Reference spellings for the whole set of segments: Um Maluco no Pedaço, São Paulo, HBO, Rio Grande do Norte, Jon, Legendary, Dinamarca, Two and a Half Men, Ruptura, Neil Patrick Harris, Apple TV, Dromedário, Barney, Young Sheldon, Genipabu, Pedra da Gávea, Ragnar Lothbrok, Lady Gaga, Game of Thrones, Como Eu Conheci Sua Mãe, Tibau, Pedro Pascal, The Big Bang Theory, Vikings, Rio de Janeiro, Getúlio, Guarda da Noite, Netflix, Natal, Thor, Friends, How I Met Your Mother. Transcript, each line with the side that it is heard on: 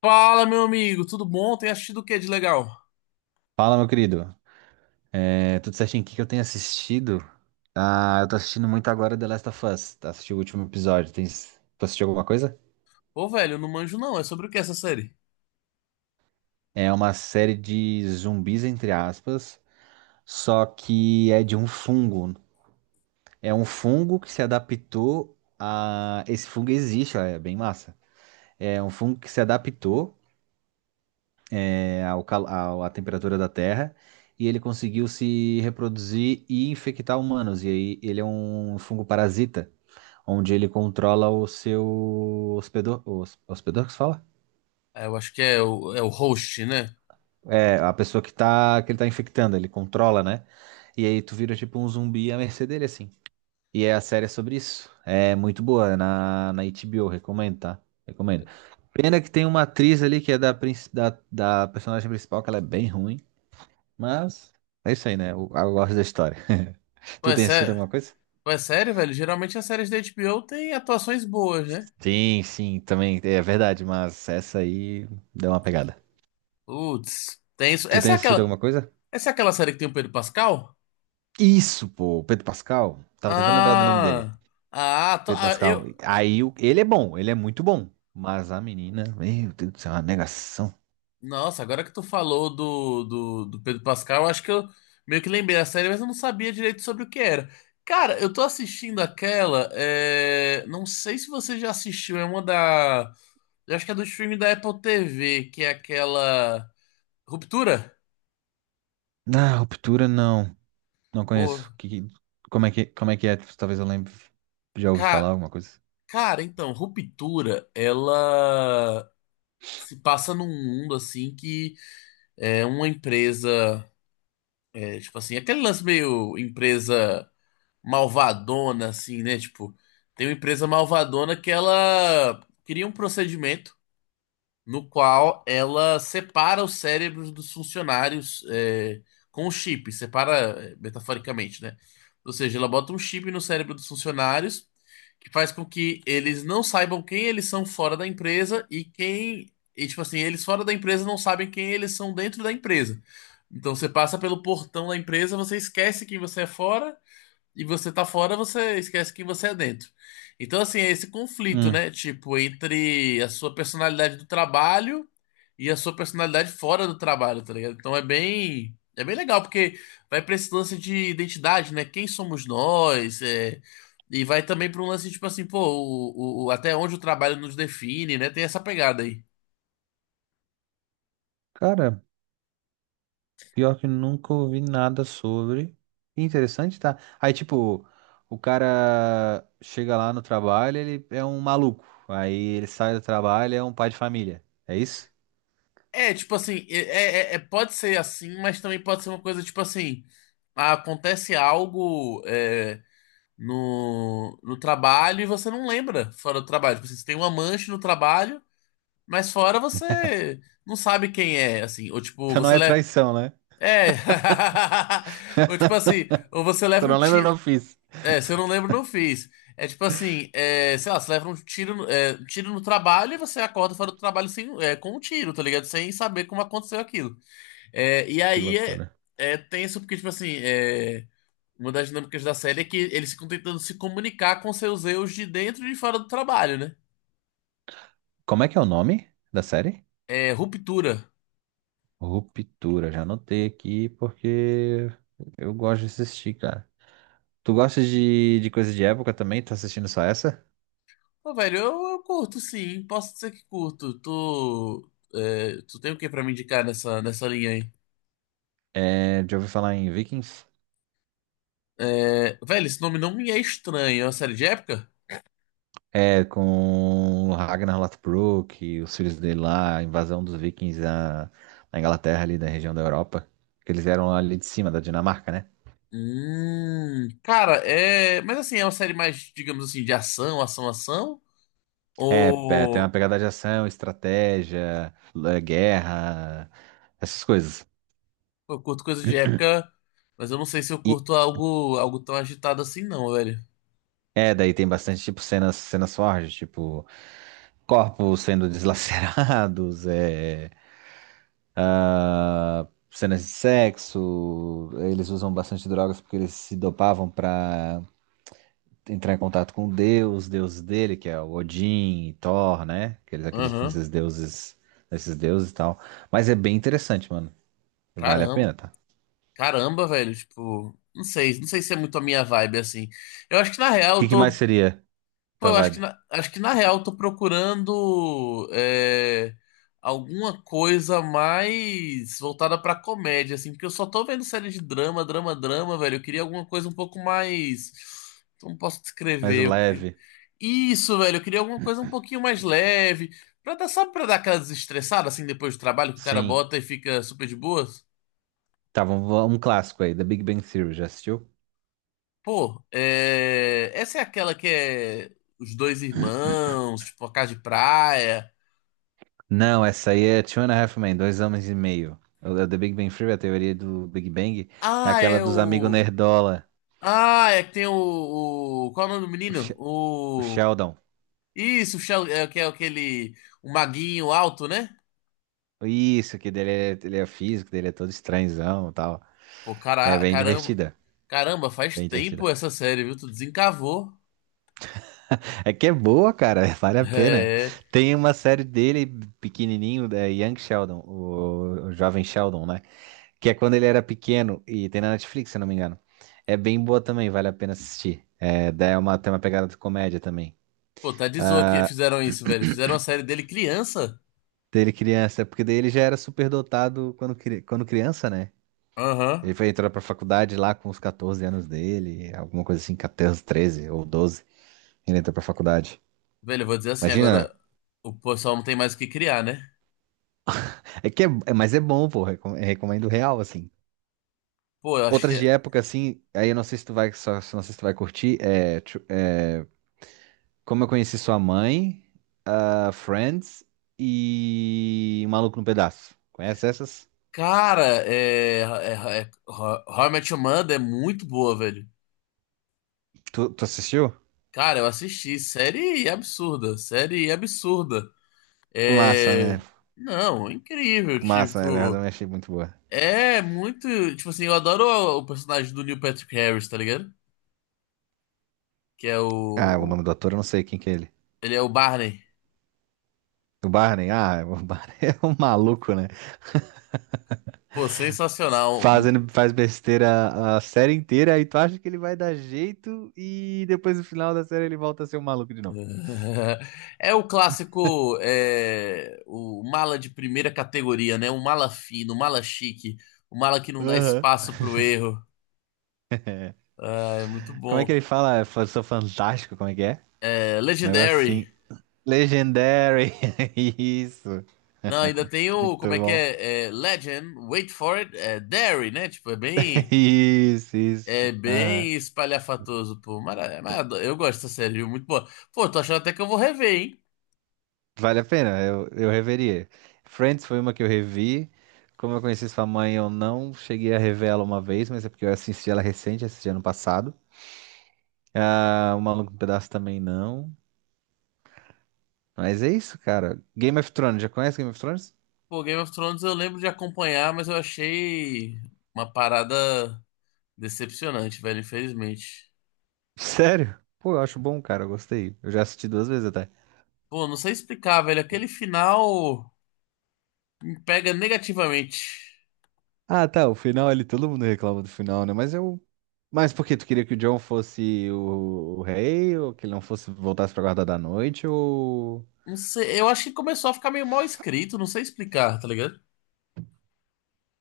left: Fala, meu amigo, tudo bom? Tem assistido o que de legal?
right: Fala, meu querido. É, tudo certinho? O que que eu tenho assistido? Ah, eu tô assistindo muito agora The Last of Us. Tá assistindo o último episódio. Tem... Tu assistiu alguma coisa?
left: Ô, velho, eu não manjo não, é sobre o que essa série?
right: É uma série de zumbis, entre aspas, só que é de um fungo. É um fungo que se adaptou a... Esse fungo existe, ó, é bem massa. É um fungo que se adaptou ao cal... à temperatura da Terra e ele conseguiu se reproduzir e infectar humanos. E aí ele é um fungo parasita, onde ele controla o seu hospedor. O hospedor, que se fala?
left: É, eu acho que é o, é o host, né?
right: É, a pessoa que tá, que ele tá infectando, ele controla, né? E aí tu vira tipo um zumbi à mercê dele, assim. A série é sobre isso. É muito boa, é na HBO, recomendo, tá? Recomendo. Pena que tem uma atriz ali que é da da personagem principal, que ela é bem ruim, mas é isso aí, né? Eu gosto da história.
left: Pô,
right: Tu
left: é,
right: tem assistido
left: sé...
right: alguma coisa?
left: Pô, é sério, velho? Geralmente as séries da HBO têm atuações boas, né?
right: Sim, sim, também é verdade, mas essa aí deu uma pegada.
left: Putz, tem isso.
right: Tu tem assistido alguma coisa?
left: Essa é aquela série que tem o Pedro Pascal?
right: Isso, pô, o Pedro Pascal. Tava tentando lembrar do nome dele.
left: Ah, ah, to-
right: Pedro
left: ah, eu...
right: Pascal. Ele é bom, ele é muito bom. Mas a menina, meu Deus do céu, é uma negação.
left: Nossa, agora que tu falou do Pedro Pascal, eu acho que eu meio que lembrei da série, mas eu não sabia direito sobre o que era. Cara, eu tô assistindo aquela. Não sei se você já assistiu, é uma da. Eu acho que é do streaming da Apple TV, que é aquela. Ruptura?
right: Na ruptura não. Não
left: Pô,
right: conheço. Como é que, como é que é? Talvez eu lembre. Já ouvi
left: ca-
right: falar alguma coisa.
left: Cara, então, Ruptura, ela se passa num mundo assim que é uma empresa. Tipo assim, aquele lance meio empresa, malvadona, assim, né? Tipo, tem uma empresa malvadona que ela cria um procedimento no qual ela separa os cérebros dos funcionários com o chip, separa metaforicamente, né? Ou seja, ela bota um chip no cérebro dos funcionários que faz com que eles não saibam quem eles são fora da empresa e quem. E, tipo assim, eles fora da empresa não sabem quem eles são dentro da empresa. Então você passa pelo portão da empresa, você esquece quem você é fora e você tá fora, você esquece que você é dentro. Então, assim, é esse conflito,
right: Hum.
left: né? Tipo, entre a sua personalidade do trabalho e a sua personalidade fora do trabalho, tá ligado? Então é bem legal, porque vai pra esse lance de identidade, né? Quem somos nós? E vai também pra um lance, tipo assim, pô, até onde o trabalho nos define, né? Tem essa pegada aí.
right: Cara, pior que nunca ouvi nada sobre. Que interessante, tá? Aí, tipo, o cara chega lá no trabalho, ele é um maluco. Aí ele sai do trabalho, é um pai de família. É isso?
left: É, tipo assim, pode ser assim, mas também pode ser uma coisa, tipo assim, acontece algo. No trabalho e você não lembra fora do trabalho. Tipo assim, você tem uma mancha no trabalho, mas fora você não sabe quem é, assim. Ou tipo,
right: Então não
left: você
right: é
left: leva.
right: traição, né?
left: É. Ou tipo assim, ou você leva
right: Tu
left: um
right: não lembra, eu
left: tiro.
right: não fiz.
left: É, se eu não lembro, não fiz. É tipo assim, é, sei lá, você leva um tiro, um tiro no trabalho e você acorda fora do trabalho sem, é, com um tiro, tá ligado? Sem saber como aconteceu aquilo. É, e
right: Que
left: aí é,
right: loucura.
left: é tenso porque, tipo assim, é. Uma das dinâmicas da série é que eles ficam tentando se comunicar com seus eus de dentro e de fora do trabalho, né?
right: Como é que é o nome da série?
left: É, ruptura.
right: Ruptura. Já anotei aqui porque eu gosto de assistir, cara. Tu gosta de coisa de época também? Tá assistindo só essa?
left: Pô, velho, eu curto sim, posso dizer que curto. Tu, é, tu tem o que pra me indicar nessa, nessa linha aí?
right: É, já ouvi falar em Vikings?
left: É, velho, esse nome não me é estranho. É uma série de época?
right: É, com o Ragnar Lothbrok e os filhos dele lá, a invasão dos Vikings na Inglaterra, ali da região da Europa. Que eles eram ali de cima, da Dinamarca, né?
left: Cara, é. Mas assim, é uma série mais, digamos assim, de ação, ação, ação?
right: É, é, tem uma
left: Ou
right: pegada de ação, estratégia, guerra, essas coisas.
left: eu curto coisa de época, mas eu não sei se eu
right: E
left: curto algo, algo tão agitado assim, não, velho.
right: Daí tem bastante, tipo, cenas fortes, tipo, corpos sendo deslacerados, é, ah, cenas de sexo. Eles usam bastante drogas porque eles se dopavam pra entrar em contato com Deus, Deus dele, que é o Odin e Thor, né? Que eles acreditam
left: Aham.
right: nesses deuses e tal. Mas é bem interessante, mano. Vale a
left: Caramba,
right: pena, tá?
left: caramba, velho, tipo, não sei, não sei se é muito a minha vibe assim. Eu acho que na
right: O
left: real
right: que
left: eu
right: que
left: tô,
right: mais seria
left: pô,
right: tua
left: eu
right: vibe?
left: acho que na real eu tô procurando alguma coisa mais voltada pra comédia assim, porque eu só tô vendo série de drama, drama, drama, velho. Eu queria alguma coisa um pouco mais, como posso
right: Mais
left: descrever?
right: leve?
left: Isso, velho, eu queria alguma coisa um pouquinho mais leve, pra dar, sabe, pra dar aquela desestressada assim depois do trabalho que o cara
right: Sim.
left: bota e fica super de boas.
right: Tá, vamos, um clássico aí, The Big Bang Theory, já assistiu?
left: Pô, é... essa é aquela que é os dois irmãos, tipo, a casa de praia.
right: Não, essa aí é Two and a Half Men, dois homens e meio. É O The Big Bang Theory, a teoria do Big Bang, é
left: Ah,
right: aquela
left: é
right: dos amigos
left: o.
right: nerdola,
left: Ah, é que tem o. Qual é o nome do
right: o,
left: menino?
right: Sh- o
left: O.
right: Sheldon.
left: Isso, que é aquele. O maguinho alto, né?
right: Isso, que dele é, ele é físico, dele é todo estranhão e tal.
left: Pô,
right: É
left: cara...
right: bem
left: caramba.
right: divertida,
left: Caramba, faz
right: bem
left: tempo
right: divertida.
left: essa série, viu? Tu desencavou.
right: É que é boa, cara, vale a pena.
left: É.
right: Tem uma série dele pequenininho, da Young Sheldon, o jovem Sheldon, né? Que é quando ele era pequeno e tem na Netflix, se eu não me engano. É bem boa também, vale a pena assistir. É, daí é uma, tem uma pegada de comédia também.
left: Pô, tá de zoa que fizeram isso, velho. Fizeram a série dele criança.
right: Daí ele criança, porque daí ele já era superdotado quando criança, né?
left: Aham.
right: Ele foi entrar pra faculdade lá com os 14 anos dele, alguma coisa assim, 14, 13 ou doze. Ele entrou pra faculdade.
left: Velho, eu vou dizer assim
right: Imagina, né?
left: agora. O pessoal não tem mais o que criar, né?
right: Mas é bom, pô, recomendo real, assim.
left: Pô, eu
right: Outras de
left: achei.
right: época, assim, aí eu não sei se tu vai, só, se- não sei se tu vai curtir, Como Eu Conheci Sua Mãe, ah, Friends e Um Maluco no Pedaço. Conhece essas?
left: Cara, How I Met Your Mother é muito boa, velho.
right: Tu assistiu?
left: Cara, eu assisti. Série absurda. Série absurda.
right: Massa,
left: É...
right: né?
left: Não, é incrível.
right: Massa, né? Eu
left: Tipo,
right: também achei muito boa.
left: é muito. Tipo assim, eu adoro o personagem do Neil Patrick Harris, tá ligado? Que é o.
right: Ah, o nome do ator eu não sei quem que é ele.
left: Ele é o Barney.
right: O Barney? Ah, o Barney é um maluco, né?
left: Pô, sensacional.
right: Fazendo, faz besteira a série inteira, aí tu acha que ele vai dar jeito e depois no final da série ele volta a ser um maluco de novo.
left: É o clássico, é, o mala de primeira categoria, né? O mala fino, o mala chique, o mala que não dá
right: Aham.
left: espaço pro erro. Ah, é muito
right: Como é que
left: bom.
right: ele fala? Eu sou fantástico, como é que é?
left: É,
right: Um negócio
left: Legendary.
right: assim. Legendary. Isso.
left: Não, ainda tem o,
right: Muito
left: como é que
right: bom.
left: é? É, Legend, wait for it, é Dairy, né? Tipo,
right: Isso,
left: é
right: isso. Aham.
left: bem espalhafatoso, pô. Mas eu gosto dessa série, viu? Muito boa. Pô, tô achando até que eu vou rever, hein?
right: Vale a pena, eu reveria. Friends foi uma que eu revi. Como eu conheci sua mãe, eu não cheguei a rever ela uma vez, mas é porque eu assisti ela recente, assisti ano passado. Ah, O Maluco no Pedaço também não. Mas é isso, cara. Game of Thrones, já conhece Game of Thrones?
left: Pô, Game of Thrones eu lembro de acompanhar, mas eu achei uma parada decepcionante, velho, infelizmente.
right: Sério? Pô, eu acho bom, cara, eu gostei. Eu já assisti duas vezes até.
left: Pô, não sei explicar, velho. Aquele final me pega negativamente.
right: Ah, tá, o final ali, todo mundo reclama do final, né? Mas eu. Mas por quê? Tu queria que o Jon fosse o rei? Ou que ele não fosse voltasse pra Guarda da Noite? Ou.
left: Não sei, eu acho que começou a ficar meio mal escrito, não sei explicar, tá ligado?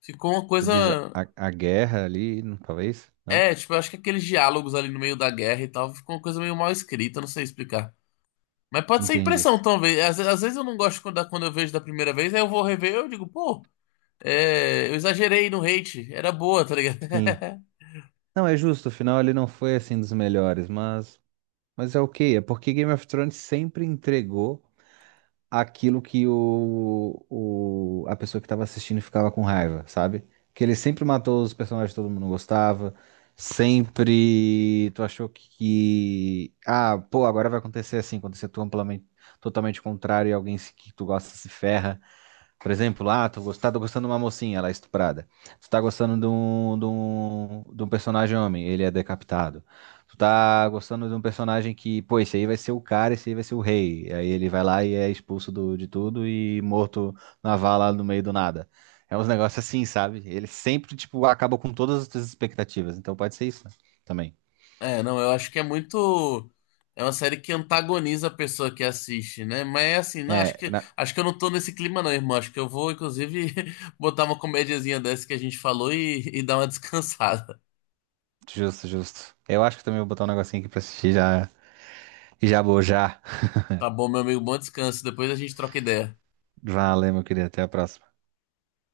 left: Ficou uma
right: Tu diz
left: coisa.
right: a guerra ali, não- talvez? Não?
left: É, tipo, eu acho que aqueles diálogos ali no meio da guerra e tal, ficou uma coisa meio mal escrita, não sei explicar. Mas pode ser
right: Entendi
left: impressão,
right: isso.
left: talvez. Às, às vezes eu não gosto quando, quando eu vejo da primeira vez, aí eu vou rever, e eu digo, pô, é, eu exagerei no hate, era boa, tá ligado?
right: Sim. Não, é justo, o final ele não foi assim dos melhores, mas é ok. É porque Game of Thrones sempre entregou aquilo que a pessoa que tava assistindo ficava com raiva, sabe? Que ele sempre matou os personagens que todo mundo gostava. Sempre tu achou ah, pô, agora vai acontecer assim, acontecer tu amplamente, totalmente contrário e alguém se- que tu gosta se ferra. Por exemplo, ah, tu gostar, tô gostando de uma mocinha, ela é estuprada. Tu tá gostando de um, de um personagem homem, ele é decapitado. Tu tá gostando de um personagem que, pô, esse aí vai ser o cara, esse aí vai ser o rei. Aí ele vai lá e é expulso de tudo e morto na vala no meio do nada. É uns negócios assim, sabe? Ele sempre, tipo, acaba com todas as tuas expectativas. Então pode ser isso né? Também.
left: É, não, eu acho que é muito. É uma série que antagoniza a pessoa que assiste, né? Mas é assim, não,
right: É,
left: acho que eu não tô nesse clima, não, irmão. Acho que eu vou, inclusive, botar uma comediazinha dessa que a gente falou e dar uma descansada.
right: justo, justo. Eu acho que também vou botar um negocinho aqui pra assistir já, e já bojar.
left: Tá bom, meu amigo, bom descanso. Depois a gente troca ideia.
right: Valeu, meu querido. Até a próxima.